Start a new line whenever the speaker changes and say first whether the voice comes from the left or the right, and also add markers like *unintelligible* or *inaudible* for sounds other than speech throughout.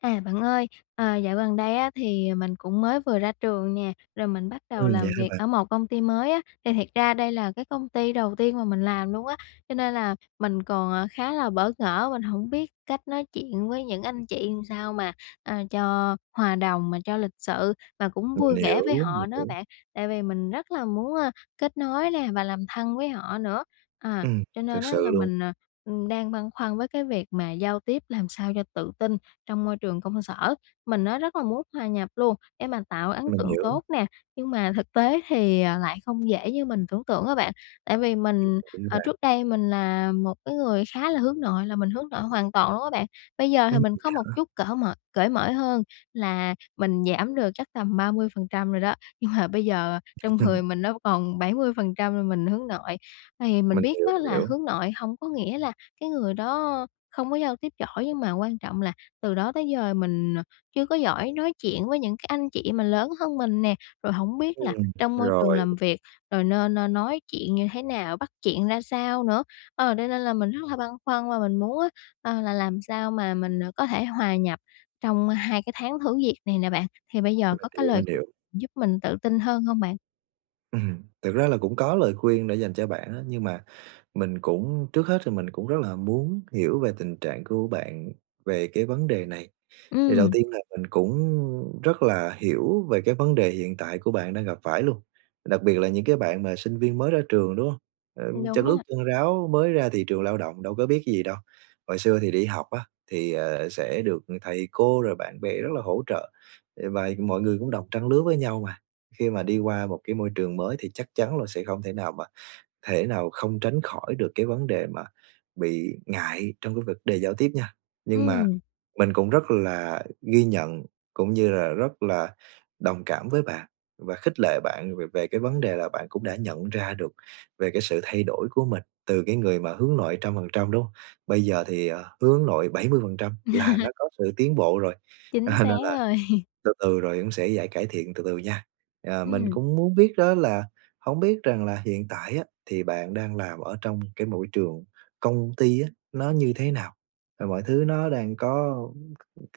left: À, bạn ơi, ờ, dạo gần đây á, thì mình cũng mới vừa ra trường nè, rồi mình bắt đầu
right: Ừm, vậy
left: làm
right: hả
left: việc
right: bạn?
left: ở một công ty mới á, thì thiệt ra đây là cái công ty đầu tiên mà mình làm luôn á, cho nên là mình còn, à, khá là bỡ ngỡ, mình hổng biết cách nói chuyện với những anh, chị làm sao mà, a, cho hòa đồng mà cho lịch sự mà cũng
right: Mình
left: vui vẻ với
right: hiểu, mình
left: họ nữa
right: hiểu.
left: bạn, tại vì mình rất là muốn, a, kết nối nè và làm thân với họ nữa, à,
right: Ừm,
left: cho
right: thực
left: nên á
right: sự
left: là
right: luôn.
left: mình, ờ, ừm, đang băn khoăn với cái việc mà giao tiếp làm sao cho tự tin trong môi trường công sở. Mình á, rất là muốn hòa nhập luôn để mà tạo ấn
right: Mình
left: tượng
right: hiểu.
left: tốt nè, nhưng mà thực tế thì, à, lại không dễ như mình tưởng tượng á bạn tại vì
right: Ừm,
left: mình,
right: đúng á
left: ờ,
right: bạn?
left: trước đây mình là một cái người khá là hướng nội là mình hướng nội hoàn toàn luôn á bạn, bây giờ thì
right: Ừm,
left: mình
right: vậy
left: có một
right: hả?
left: chút cở mời cởi mở hơn là mình giảm được chắc tầm 30% rồi đó, nhưng mà bây giờ, à, trong người
right: *chuckles*
left: mình nó còn 70% là mình hướng nội. Thì mình
right: Mình
left: biết
right: hiểu,
left: á,
right: mình
left: là
right: hiểu.
left: hướng nội hổng có nghĩa là cái người đó không có giao tiếp giỏi nhưng mà quan trọng là từ đó tới giờ mình, ờ, chưa có giỏi nói chuyện với những cái anh, chị mà lớn hơn mình nè, rồi hổng biết là
right: Ừm.
left: trong môi trường
right: Rồi.
left: làm việc rồi nên, ơ, nói chuyện như thế nào? Bắt chuyện ra sao nữa? Ờ, đây nên là mình rất là băn khoăn và mình muốn á, ờ, là làm sao mà mình, à, có thể hòa nhập trong 2 cái tháng thử việc này nè bạn, thì bây giờ
right: Mình
left: có cái
right: hiểu,
left: lời
right: mình
left: khuyên
right: hiểu.
left: giúp mình tự tin hơn hông bạn?
right: Ừm. Thực ra là cũng có lời khuyên để dành cho bạn á, nhưng mà mình cũng trước hết thì mình cũng rất là muốn hiểu về tình trạng của bạn về cái vấn đề này. Thì đầu
left: Ừm.
right: tiên là mình cũng, ư, rất là hiểu về cái vấn đề hiện tại của bạn đang gặp phải luôn, đặc biệt là những cái bạn mà sinh viên mới ra trường, đúng hông? Ờm, chân
left: Đúng
right: ướt
left: á.
right: chân ráo mới ra thị trường lao động đâu có biết cái gì đâu. Hồi xưa thì đi học á thì, ờ, sẽ được thầy cô rồi bạn bè rất là hỗ trợ, ừ, vài mọi người cũng đồng trang lứa với nhau mà. Khi mà đi qua một cái môi trường mới thì chắc chắn là sẽ không thể nào mà thể nào không tránh khỏi được cái vấn đề mà bị ngại trong cái vật đề giao tiếp nha. Nhưng mà
left: Ừm.
right: mình cũng rất là ghi nhận, cũng như là rất là đồng cảm với bạn và khích lệ bạn về về cái vấn đề là bạn cũng đã nhận ra được về cái sự thay đổi của mình từ cái người mà hướng nội trăm phần trăm, đúng hông? Bây giờ thì, à, hướng nội 70%, là nó
left: *laughs*
right: có sự tiến bộ rồi,
left: Chính
right: à,
left: xác
right: nên là
left: rồi. *laughs*
right: từ từ rồi cũng sẽ giải cải thiện từ từ nha. À, mình
left: Ừm.
right: cũng muốn biết đó là hổng biết rằng là hiện tại á, thì bạn đang làm ở trong cái mỗi trường công ty á, nó như thế nào? Và mọi thứ nó đang có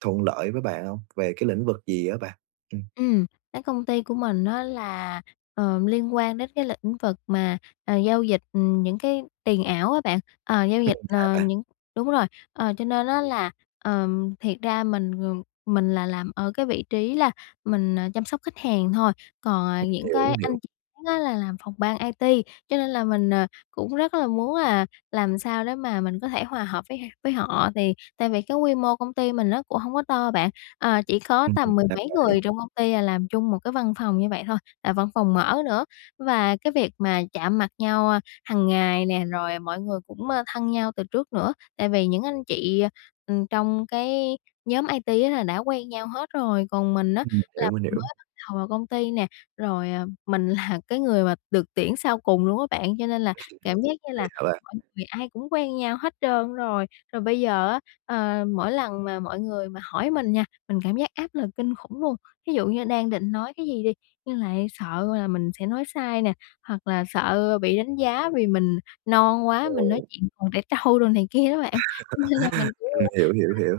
right: thuận lợi với bạn hông? Về cái lĩnh vực gì á bạn? Ừm.
left: Ừm, cái công ty của mình á là, ờm, liên quan đến cái lĩnh vực mà, ờ, giao dịch những cái tiền ảo á bạn. Ờ, giao
right: Ừm,
left: dịch,
right: vậy hả
left: ờ,
right: bạn?
left: những đúng rồi, ờ, cho nên á là, ờm, thiệt ra mình, ừm, mình là làm ở cái vị trí là mình, à, chăm sóc khách hàng thôi, còn, à,
right: Mình
left: những
right: hiểu,
left: cái
right: hiểu.
left: anh chị khác á là làm phòng ban IT, cho nên là mình, ờ, cũng rất là muốn là làm sao để mà mình có thể hòa hợp với h với họ. Thì tại vì cái quy mô công ty mình nó cũng hổng có to bạn, ờ, chỉ có
right: Ừm,
left: tầm mười
right: ra
left: mấy
right: vậy.
left: người trong công ty là làm chung một cái văn phòng như vậy thôi, là văn phòng mở nữa. Và cái việc mà chạm mặt nhau, a, hằng ngày nè, rồi mọi người cũng, ơ, thân nhau từ trước nữa, tại vì những anh chị, à, ừm, trong cái nhóm IT á là đã quen nhau hết rồi, còn mình á
right: Ừm, mình
left: là
right: hiểu, mình
left: mình
right: hiểu.
left: mới bắt đầu vào công ty nè, rồi, à, mình là cái người mà được tuyển sau cùng luôn á bạn, cho nên là
right: *laughs*
left: cảm giác như
right: Vậy
left: là
right: hả bạn?
left: mọi người ai cũng quen nhau hết trơn rồi. Rồi bây giờ á, ờ, mỗi lần mà mọi người mà hỏi mình nha, mình cảm giác áp lực kinh khủng luôn. Thí dụ như đang định nói cái gì đi, nhưng lại sợ là mình sẽ nói sai nè, hoặc là sợ bị đánh giá vì mình non quá, mình nói
right: Ồ.
left: chuyện còn trẻ trâu đồ này kia đó bạn, cho nên là mình cũng,
right: *laughs* Ừm, mình hiểu, hiểu, hiểu.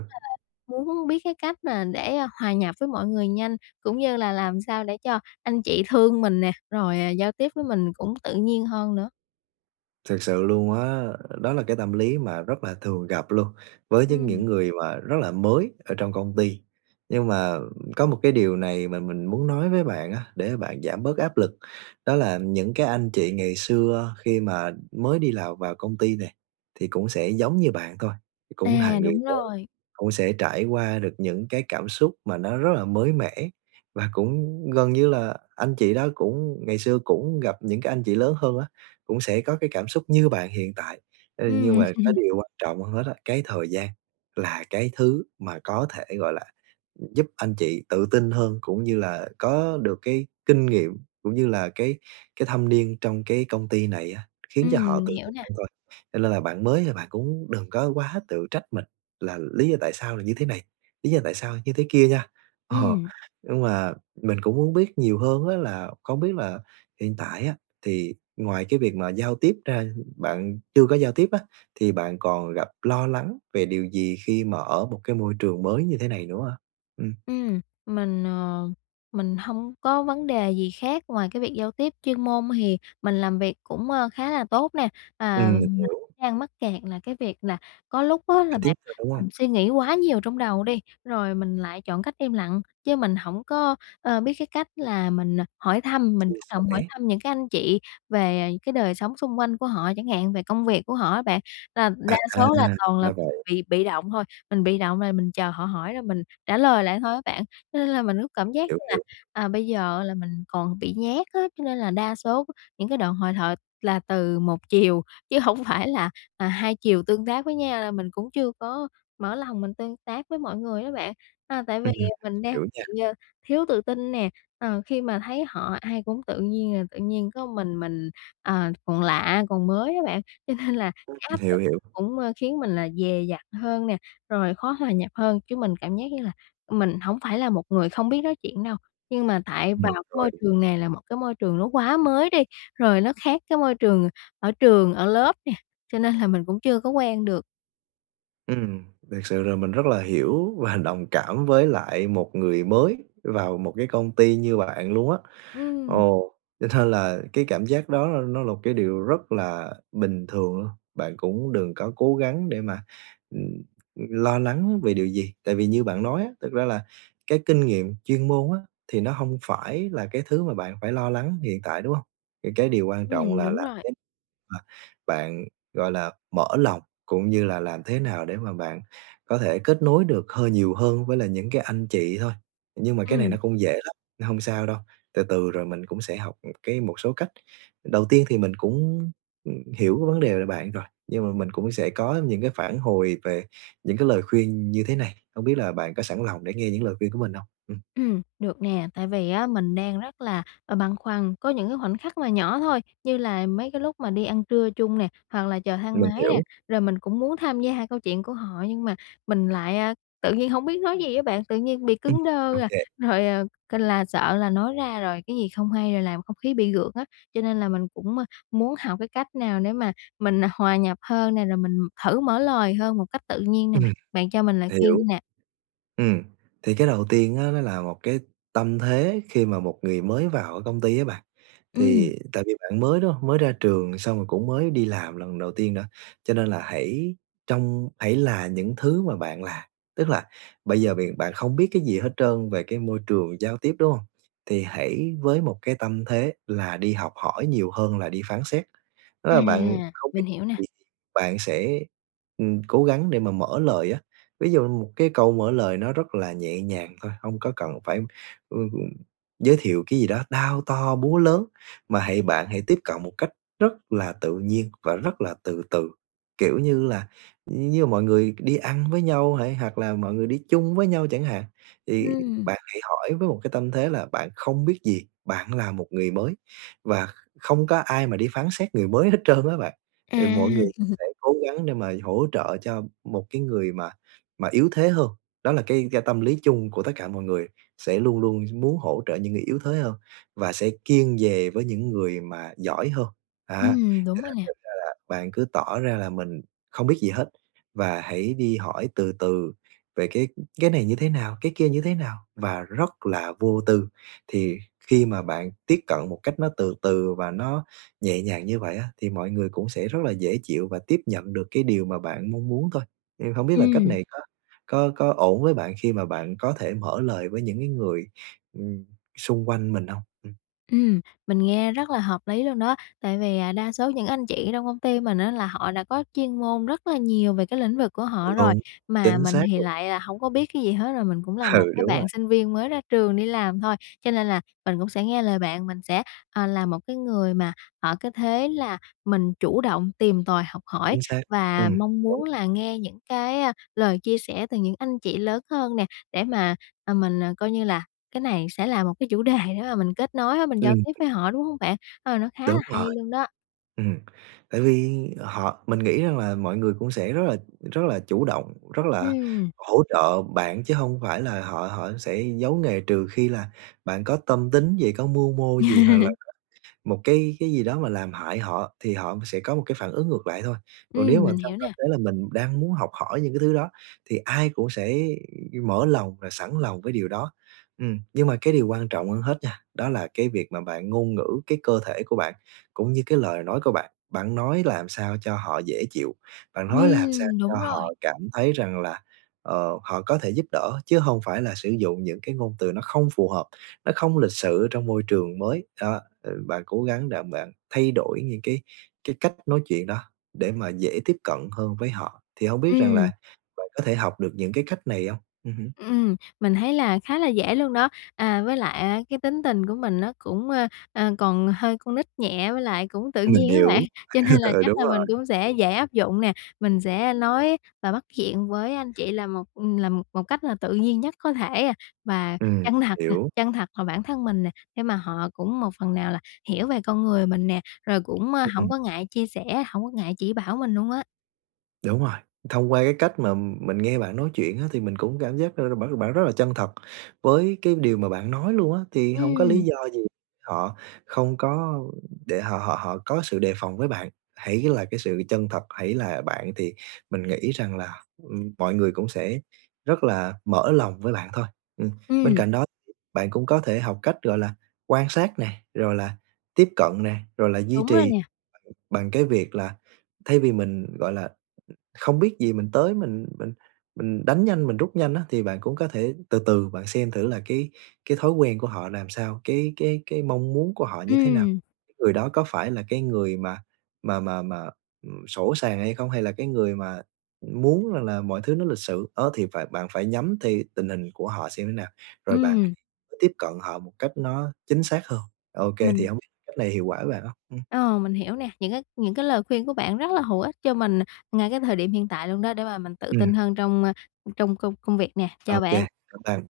left: nói chung là, muốn biết cái cách mà để, a, hòa nhập với mọi người nhanh, cũng như là làm sao để cho anh chị thương mình nè, rồi, à, giao tiếp với mình cũng tự nhiên hơn nữa.
right: Thực sự luôn á, đó là cái tâm lý mà rất là thường gặp luôn với nhưng
left: Ừm.
right: những người mà rất là mới ở trong công ty. Nhưng mà có một cái điều này mà mình muốn nói với bạn á, để bạn giảm bớt áp lực, đó là những cái anh chị ngày xưa khi mà mới đi lào vào công ty nè thì cũng sẽ giống như bạn thôi, cũng là
left: À,
right: người
left: đúng
right: mới,
left: rồi.
right: cũng sẽ trải qua được những cái cảm xúc mà nó rất là mới mẻ và cũng gần như là anh chị đó cũng ngày xưa cũng gặp những cái anh chị lớn hơn á, cũng sẽ có cái cảm xúc như bạn hiện tại. Ơ, nhưng
left: Ừm.
right: mà cái
left: *laughs*
right: điều quan trọng hơn hết á, cái thời gian là cái thứ mà có thể, gọi là, giúp anh chị tự tin hơn cũng như là có được cái kinh nghiệm, cũng như là cái cái thâm niên trong cái công ty này á, khiến cho
left: Ừm,
right: họ
left: mình
right: tự
left: hiểu
right: tin
left: nè.
right: hơn thôi. Cho lên là bạn mới là bạn cũng đừng có quá tự trách mình là lý do tại sao là như thế này, lý do tại sao như thế kia nha. Ờ,
left: Ừm.
right: nhưng mà mình cũng muốn biết nhiều hơn á là không biết là hiện tại á thì ngoài cái việc mà giao tiếp ra, bạn chưa có giao tiếp á, thì bạn còn gặp lo lắng về điều gì khi mà ở một cái môi trường mới như thế này nữa ha? Ừm.
left: Ừm, mình, ờ mình hông có vấn đề gì khác ngoài cái việc giao tiếp, chuyên môn hì mình làm việc cũng, ơ, khá là tốt nè.
right: Ừm,
left: À,
right: mình
left: mình
right: hiểu.
left: đang mắc kẹt là cái việc là có lúc á là
right: Giao tiếp
left: bản
right: thôi, đúng hông?
left: mình suy nghĩ quá nhiều trong đầu đi, rồi mình lại chọn cách im lặng chứ mình hổng có, ơ, biết cái cách là mình hỏi thăm, mình
right: Chia
left: chủ động hỏi
right: sẻ.
left: thăm những cái anh chị về cái đời sống xung quanh của họ chẳng hạn, về công việc của họ á bạn, là đa
right: À,
left: số là toàn
right: là
left: là *unintelligible*
right: vậy.
left: bị bị động thôi. Mình bị động là mình chờ họ hỏi là mình trả lời lại thôi á bạn, lên là mình cứ cảm giác
right: Hiểu,
left: như là,
right: hiểu.
left: à, bây giờ là mình còn bị nhát á, cho nên là đa số những cái đoạn hội thoại là từ một chiều chứ hổng phải là, à, hai chiều tương tác với nhau, là mình cũng chưa có mở lòng mình tương tác với mọi người đó bạn. À, tại vì,
right: Ừm, ừm.
left: à, mình đang
right: Hiểu nha.
left: bị, ờ, thiếu tự tin nè, ờ, khi mà thấy họ ai cũng tự nhiên là tự nhiên có mình mình, ờ, còn lạ, còn mới á bạn, cho nên là áp lực
right: Hiểu, hiểu.
left: cũng, ơ, khiến mình là dè dặt hơn nè, rồi khó hòa nhập hơn, chứ mình cảm giác như là mình hổng phải là một người không biết nói chuyện đâu, nhưng mà tại vào
right: Ừm,
left: cái
right: rồi.
left: môi trường nè là một cái môi trường nó quá mới đi, rồi nó khác cái môi trường ở trường, ở lớp nè, cho nên là mình cũng chưa có quen được.
right: Ừm, thiệt sự là mình rất là hiểu và đồng cảm với lại một người mới vào một cái công ty như bạn luôn á.
left: Ừm.
right: Ồ, cho nên là cái cảm giác đó l nó là một cái điều rất là bình thường luôn, bạn cũng đừng có cố gắng để mà, ừm, ừm, lo lắng về điều gì. Tại vì như bạn nói á, thực ra là cái kinh nghiệm chuyên môn á, thì nó hông phải là cái thứ mà bạn phải lo lắng hiện tại, đúng hông? Thì cái điều quan trọng
left: Ừm,
right: là
left: đúng
right: làm
left: rồi.
right: thế mà bạn, gọi là, mở lòng cũng như là làm thế nào để mà bạn có thể kết nối được hơi nhiều hơn với lại những cái anh chị thôi. Nhưng mà cái này nó
left: Ừm.
right: cũng dễ lắm, nên hông sao đâu, từ từ rồi mình cũng sẽ học, ừm, cái một số cách. Đầu tiên thì mình cũng, ừm, hiểu cái vấn đề về bạn rồi, nhưng mà mình cũng sẽ có những cái phản hồi về những cái lời khuyên như thế này, hông biết là bạn có sẵn lòng để nghe những lời khuyên của mình hông? Ừm.
left: Ừm, được nè. Tại vì á mình đang rất là, a, băn khoăn, có những cái khoảnh khắc mà nhỏ thôi, như là mấy cái lúc mà đi ăn trưa chung nè, hoặc là chờ thang
right: Mình
left: máy nè,
right: hiểu.
left: rồi mình cũng muốn tham gia câu chuyện của họ nhưng mà mình lại, a, tự nhiên hông biết nói gì á bạn, tự nhiên bị
right: Ừm,
left: cứng đơ à,
right: OK.
left: rồi, ờ, c là sợ là nói ra rồi cái gì không hay rồi làm không khí bị gượng á. Cho nên là mình cũng, a, muốn học cái cách nào để mà mình, à, hòa nhập hơn nè, rồi mình thử mở lời hơn một cách tự nhiên nè
right: Ừm,
left: bạn. Bạn cho mình lời khuyên đi
right: hiểu.
left: nè.
right: Ừm, thì cái đầu tiên á, nó là một cái tâm thế khi mà một người mới vào ở công ty á bạn.
left: Ừm.
right: Thì tại vì bạn mới, đúng hông? Mới ra trường xong rồi cũng mới đi làm lần đầu tiên nữa, cho nên là hãy trong hãy là những thứ mà bạn là. Tức là bây giờ b bạn không biết cái gì hết trơn về cái môi trường giao tiếp, đúng hông? Thì hãy với một cái tâm thế là đi học hỏi nhiều hơn là đi phán xét. Đó
left: À,
right: là bạn không biết
left: mình hiểu nè.
right: gì, bạn sẽ, ừm, cố gắng để mà mở lời á. Ví dụ một cái câu mở lời nó rất là nhẹ nhàng thôi, hông có cần phải, ừm, ừm, giới thiệu cái gì đó đao to, búa lớn, mà hãy bạn hãy tiếp cận một cách rất là tự nhiên và rất là từ từ. Kiểu như là, như mọi người đi ăn với nhau hay hoặc là mọi người đi chung với nhau chẳng hạn, thì
left: Ừm.
right: bạn hãy hỏi với một cái tâm thế là bạn không biết gì, bạn là một người mới. Và không có ai mà đi phán xét người mới hết trơn á bạn.
left: À.
right: Thì mọi người
left: *chuckles*
right: sẽ cố gắng để mà hỗ trợ cho một cái người mà mà yếu thế hơn, đó là cái ga tâm lý chung của tất cả mọi người, sẽ luôn luôn muốn hỗ trợ những người yếu thế hơn và sẽ kiêng dè với những người mà giỏi hơn, á.
left: Ừm, đúng
right: Thực
left: rồi
right: ra
left: nè.
right: thực ra là bạn cứ tỏ ra là mình không biết gì hết và hãy đi hỏi từ từ về cái, ừm, cái này như thế nào, cái kia như thế nào, và rất là vô tư. Thì khi mà bạn tiếp cận một cách nó từ từ và nó nhẹ nhàng như vậy á, thì mọi người cũng sẽ rất là dễ chịu và tiếp nhận được cái điều mà bạn mong muốn thôi. Ừm, hông biết là cách
left: Ừm.
right: này có có có ổn với bạn khi mà bạn có thể mở lời với những cái người, ừm, xung quanh mình hông? Ừm.
left: Ừm, mình nghe rất là hợp lý luôn đó. Tại vì, à, đa số những anh chị ở trong công ty mình á là họ đã có chuyên môn rất là nhiều về cái lĩnh vực của họ rồi.
right: Đúng,
left: Mà
right: chính
left: mình
right: xác
left: thì
right: luôn.
left: lại là hổng có biết cái gì hết, rồi mình cũng là
right: Ừ,
left: một cái
right: đúng rồi.
left: bạn sinh viên mới ra trường đi làm thôi. Cho nên là mình cũng sẽ nghe lời bạn, mình sẽ, ờ, làm một cái người mà ở cái thế là mình chủ động tìm tòi, học hỏi
right: Chính xác.
left: và
right: Ừm.
left: mong
right: Đúng.
left: muốn là nghe những cái, a, lời chia sẻ từ những anh chị lớn hơn nè, để mà, à, mình, à, coi như là cái này sẽ là một cái chủ đề để mà mình kết nối á, mình giao
right: Ừm.
left: tiếp với họ, đúng hông bạn? Ờ, nó khá là
right: Đúng
left: hay
right: rồi.
left: luôn đó.
right: Ừm, tại vì, ờ, họ mình nghĩ rằng là mọi người cũng sẽ rất là rất là chủ động, rất là
left: Ừm.
right: hỗ trợ bạn chứ hông phải là họ họ sẽ giấu nghề. Trừ khi là bạn có tâm tính gì, có mưu mô gì hoặc là
left: *laughs*
right: có một cái cái gì đó mà làm hại họ thì họ sẽ có một cái phản ứng ngược lại thôi. Còn nếu
left: Ừm,
right: mà
left: mình
right: trong
left: hiểu
right: tâm
left: nè.
right: thế là mình đang muốn học hỏi những cái thứ đó thì ai cũng sẽ mở lòng và sẵn lòng với điều đó. Ừm, nhưng mà cái điều quan trọng hơn hết nha, đó là cái việc mà bạn ngôn ngữ cái cơ thể của bạn cũng như cái lời nói của bạn, bạn nói làm sao cho họ dễ chịu, bạn nói làm sao
left: Ừm,
right: cho
left: đúng rồi.
right: họ cảm thấy rằng là, ờ, họ có thể giúp đỡ chứ hông phải là sử dụng những cái ngôn từ nó không phù hợp, nó không lịch sự ở trong môi trường mới. Đó, ờ, bạn cố gắng đặng bạn thay đổi những cái cái cách nói chuyện đó để mà dễ tiếp cận hơn với họ. Thì hông biết rằng là
left: Ừm.
right: bạn có thể học được những cái cách này hông? Ừm hứm.
left: Ừm, mình thấy là khá là dễ luôn đó. À, với lại á cái tính tình của mình nó cũng, ờ, ờ, còn hơi con nít nhẹ với lại cũng tự
right: Mình
left: nhiên á bạn,
right: hiểu.
left: cho nên
right: *laughs*
left: là
right: Ừ,
left: chắc
right: đúng
left: là
right: rồi.
left: mình cũng sẽ dễ áp dụng nè. Mình sẽ, a, nói và bắt chuyện với anh chị là một, ừm, là một một cách là tự nhiên nhất có thể, à, và
right: Ừm,
left: chân thật nè,
right: hiểu.
left: chân thật vào bản thân mình nè. Để mà họ cũng một phần nào là hiểu về con người mình nè, rồi cũng, a,
right: Ưm,
left: hổng
right: ừm.
left: có ngại chia sẻ, hổng có ngại chỉ bảo mình luôn á.
right: Đúng rồi. Thông qua cái cách mà, ừm, mình nghe bạn nói chuyện á, thì mình cũng cảm giác rà rà bạn bạn rất là chân thật với cái điều mà bạn nói luôn á, thì hổng có lý
left: Ừm.
right: do gì họ không có để họ họ họ có sự đề phòng với bạn. Hãy là cái sự chân thật, hãy là bạn, thì mình nghĩ rằng là, ừm, mọi người cũng sẽ rất là mở lòng với bạn thôi. Ừm, bên
left: Ừm.
right: cạnh đó thì bạn cũng có thể học cách, gọi là, quan sát nè, rồi là tiếp cận nè, rồi là duy
left: Đúng rồi
right: trì
left: nè.
right: bằng bằng cái việc là thay vì mình, gọi là, không biết gì, mình tới mình mình mình đánh nhanh, mình rút nhanh á, thì bạn cũng có thể từ từ bạn xem thử là cái cái thói quen của họ làm sao, cái cái cái mong muốn của họ như thế nào.
left: Ừm.
right: Cái người đó có phải là cái người mà mà mà mà, ừm, sỗ sàng hay không, hay là cái người mà, ừm, muốn rằng là mọi thứ nó lịch sự, đó, thì phải bạn phải nhắm thì tình hình của họ xem như nào, rồi bạn
left: Ừm.
right: hãy tiếp cận họ một cách nó chính xác hơn. Ô kê, thì
left: Mình
right: hông biết cách này hiệu quả với bạn hông? Ừm.
left: Ờ, mình hiểu nè. Những cái những cái lời khuyên của bạn rất là hữu ích cho mình, à, ngay cái thời điểm hiện tại luôn đó, để mà mình tự
right: Ừm.
left: tin hơn trong, à, trong công công việc nè.
right: Ô
left: Chào
right: kê,
left: bạn!
right: cảm ơn bạn!